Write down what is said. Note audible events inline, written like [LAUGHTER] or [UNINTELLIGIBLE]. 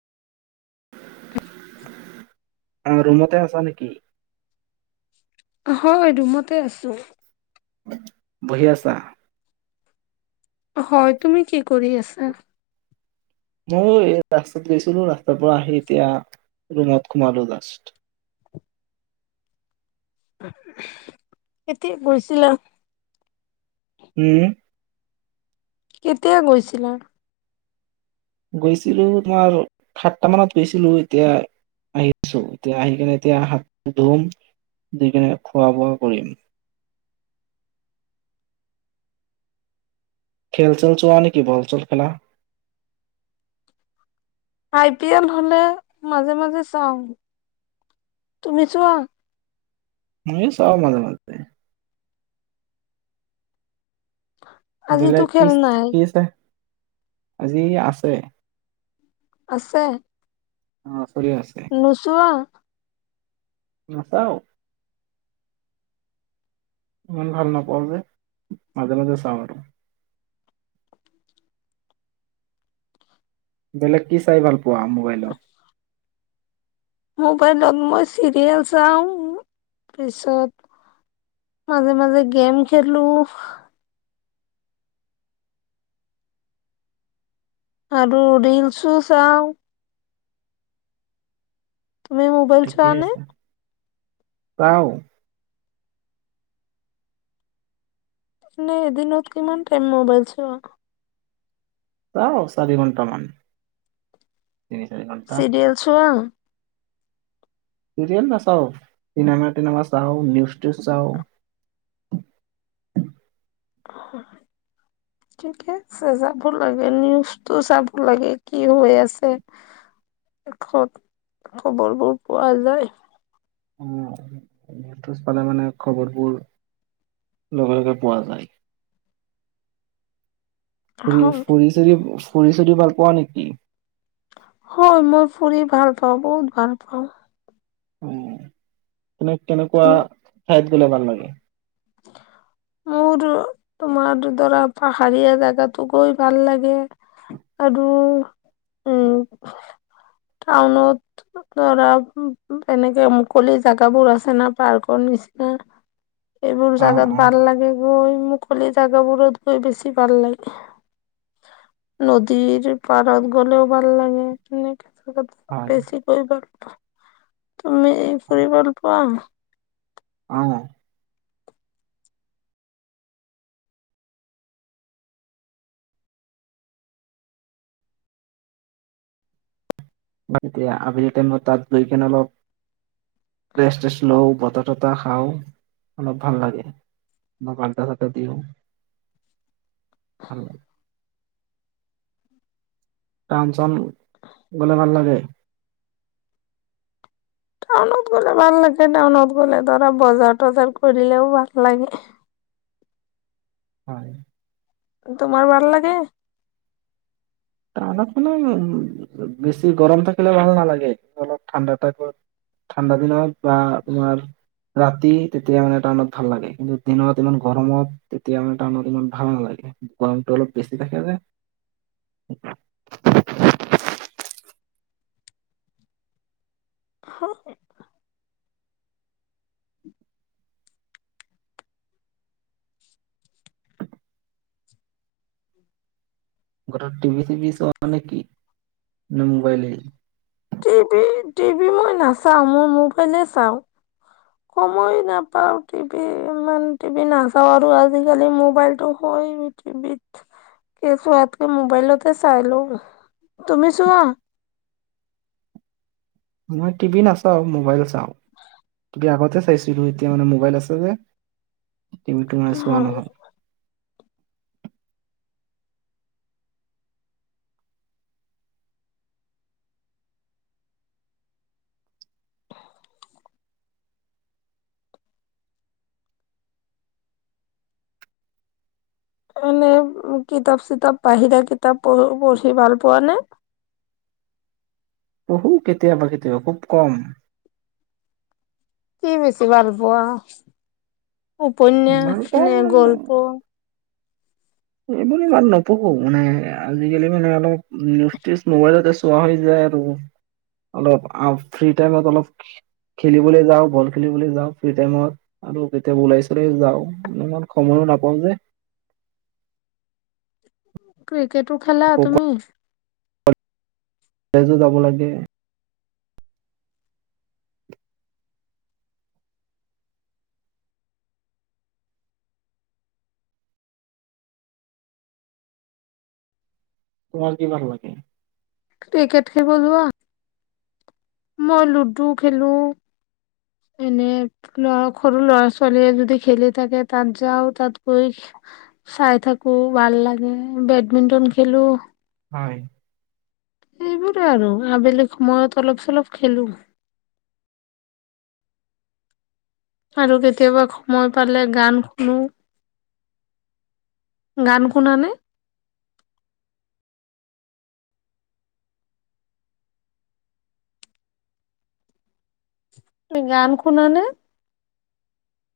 আহ' ৰুমতে আছা নেকি? হয়-, ৰুমতে আছো। বহি আছা? হয়, তুমি কি কৰি আছা? মই এই ৰাস্তাত গেইছিলো, ৰাস্তাৰ পৰা আহি এতিয়া ৰুমত খোমালো জাষ্ট। এতে গৈছিলে। [UNINTELLIGIBLE] উম-' কেতিয়া গৈছিলা? গৈছিলো, তোমাৰ সাতটা মানত গৈছিলো এতিয়া আহিছো, এতিয়া আহি কিনে এতিয়া হাত মুখ ধুম, ধুই কেনে খোৱা বোৱা কৰিম। খেল-চেল চোৱা নেকি? বল চল খেলা? আই পি এল হলে মাজে মাজে চাওঁ! তুমি মই চাও মাজে-মাজে আজিতো বেলেগ খেল কিছ নাই কি আছে? আজি আছে আছে অ চলি আছে নোচোৱা নাচাঁও ইমান ভাল নাপাও যে, মাজে মাজে চাওঁ আৰু বেলেগ কি চাই ভাল- পোৱা মোবাইলত মোবাইলত মই চিৰিয়েল চাওঁ তাৰপিছত মাজে মাজে গেম খেলোঁ আৰু ৰীলচো চাওঁ তুমি মোবাইল চোৱা নে ৱাওঁ এনে এদিনত কিমান টাইম মোবাইল চোৱা চাওঁ চাৰি ঘন্টামান চিৰিয়েল চোৱা চিৰিয়েল না চাও চিনেমা টিনেমা চাও। নিউজটো চাওঁ ঠিকে আছে যাব লাগে নিউজটো চাব লাগে কি হৈ আছে শেষত খবৰবোৰ পোৱা যায় োজ পালে মানে খবৰবোৰ লগে লগে পোৱা যায় ফৰি হয় ফৰি চৰি ফৰি চৰি ভাল কোৱা নেকি হয় মই ফুৰি ভাল পাওঁ বহুত ভাল পাওঁ উ কেনেকুৱা খাদ লে ভমান লাগে মোৰ তোমাৰ ধৰা পাহাৰীয়া জোগাতটো গৈ ভাল লাগে আৰু উম টাউনত ধৰা এনেকে মুকলি জোগাবোৰ আছে না পাৰ্কৰ নিচিনা ইোৰ অ চাগান অ তাৰ লাগে গৈ মুকলি জাগাবোৰত গৈ বেছি ভাল লাগে নদীৰ পাৰত গলেও ভাল লাগে হয় বেছিিকৈাৰ তুমি ফুুৰ হয় ভাল পোৱাাম অ এতিয়া আবেলি টাইমত তাত গৈ কেনে অলপ ৰেষ্টষ্ট লও বতাহ তত খাওঁ অলপ ভাল লাগে আ্দা থাক দিওঁ ভাল লাগে ান চন গলে ভাল লাগে টাউনত গ'লে ভাল লাগে টাউনত গ'লে ধৰা বজাৰ তজাৰ কৰিলেও ভাল লাগে হয় তোমাৰ ভাল লাগে া খো উ বেছি গৰম থাকিলে ভাল নালাগেন্ত অলপ ঠাণ্ডা াকত ঠাণ্ডা দিনত বা তোমাৰ ৰাতি তেতিয়া মানে টাউনত ভাল লাগে কিন্তু দিনত ইমান গৰমত তেতিয়া মানে টাউনত ইমান ভাল নালাগে গৰমটো অলপ বেছি থাকে যে [INAUDIBLE] হ ঘৰতৰত িভি চিভি চ অানক কি নে মোবাইলে টিভি টিভি মই নাচাওঁ মই মোবাইলে চাওঁ সময় নাপাওঁ টিভি ইমান টিভি নাচাওঁ আৰু আজিকালি মোবাইলটো হয় টিভিত কে চোৱাতকৈ মোবাইলতে চাই লওঁ তুমি চোৱা আই টিভি নাচাও মোবাইল চাও আগতে চাইছিলো এতিয়া মানে মোবাইল আছে যে টিম টণ চোৱা নহয় এনে কিতাপ চিতাপ বাহিৰা কিতাপ পঢ় পঢ়ি ভাল পোৱা নে পঢ়ো কেতিয়াবা কেতিয়াবা খুব কম কি বেছি ভাল পোৱা। উপন্যাস মানে নে কম গল্প এইবোৰ ইমান নপঢ়োঁ মানে আজিকালি মানে অলপ নিউজউজ মোবাইলতে চোৱা হৈ যায় আৰু অলপ ফ্ৰী টাইমত অলপ খেলিবলৈ যাওঁ বল খেলিবলৈ যাওঁ ফ্ৰী টাইমত আৰু কেতিয়াবা ওলাই চলাই যাওঁ ইমান সময়ো নাপাওঁ যে টু ক্ৰিকেটো খেলা আকৌ তুমি তেজো যাব লাগে খোৰা কিমান লাগে ক্ৰিকেট খিবলৈোৱা মই লুডু খেলো এনে লৰা সৰু লৰা ছোৱালীয়ে যদি খেলি থাকে তাত যাও তাত গৈ চাই থাকো ভাল লাগে বেডমিণ্টন খেলো হয় এইবোৰে আৰু আবেলি সময়ত অলপ চলপ খেলোঁ আৰু কেতিয়াবা সময় পালে গান শুনো গান শুনা নে গান শুনানে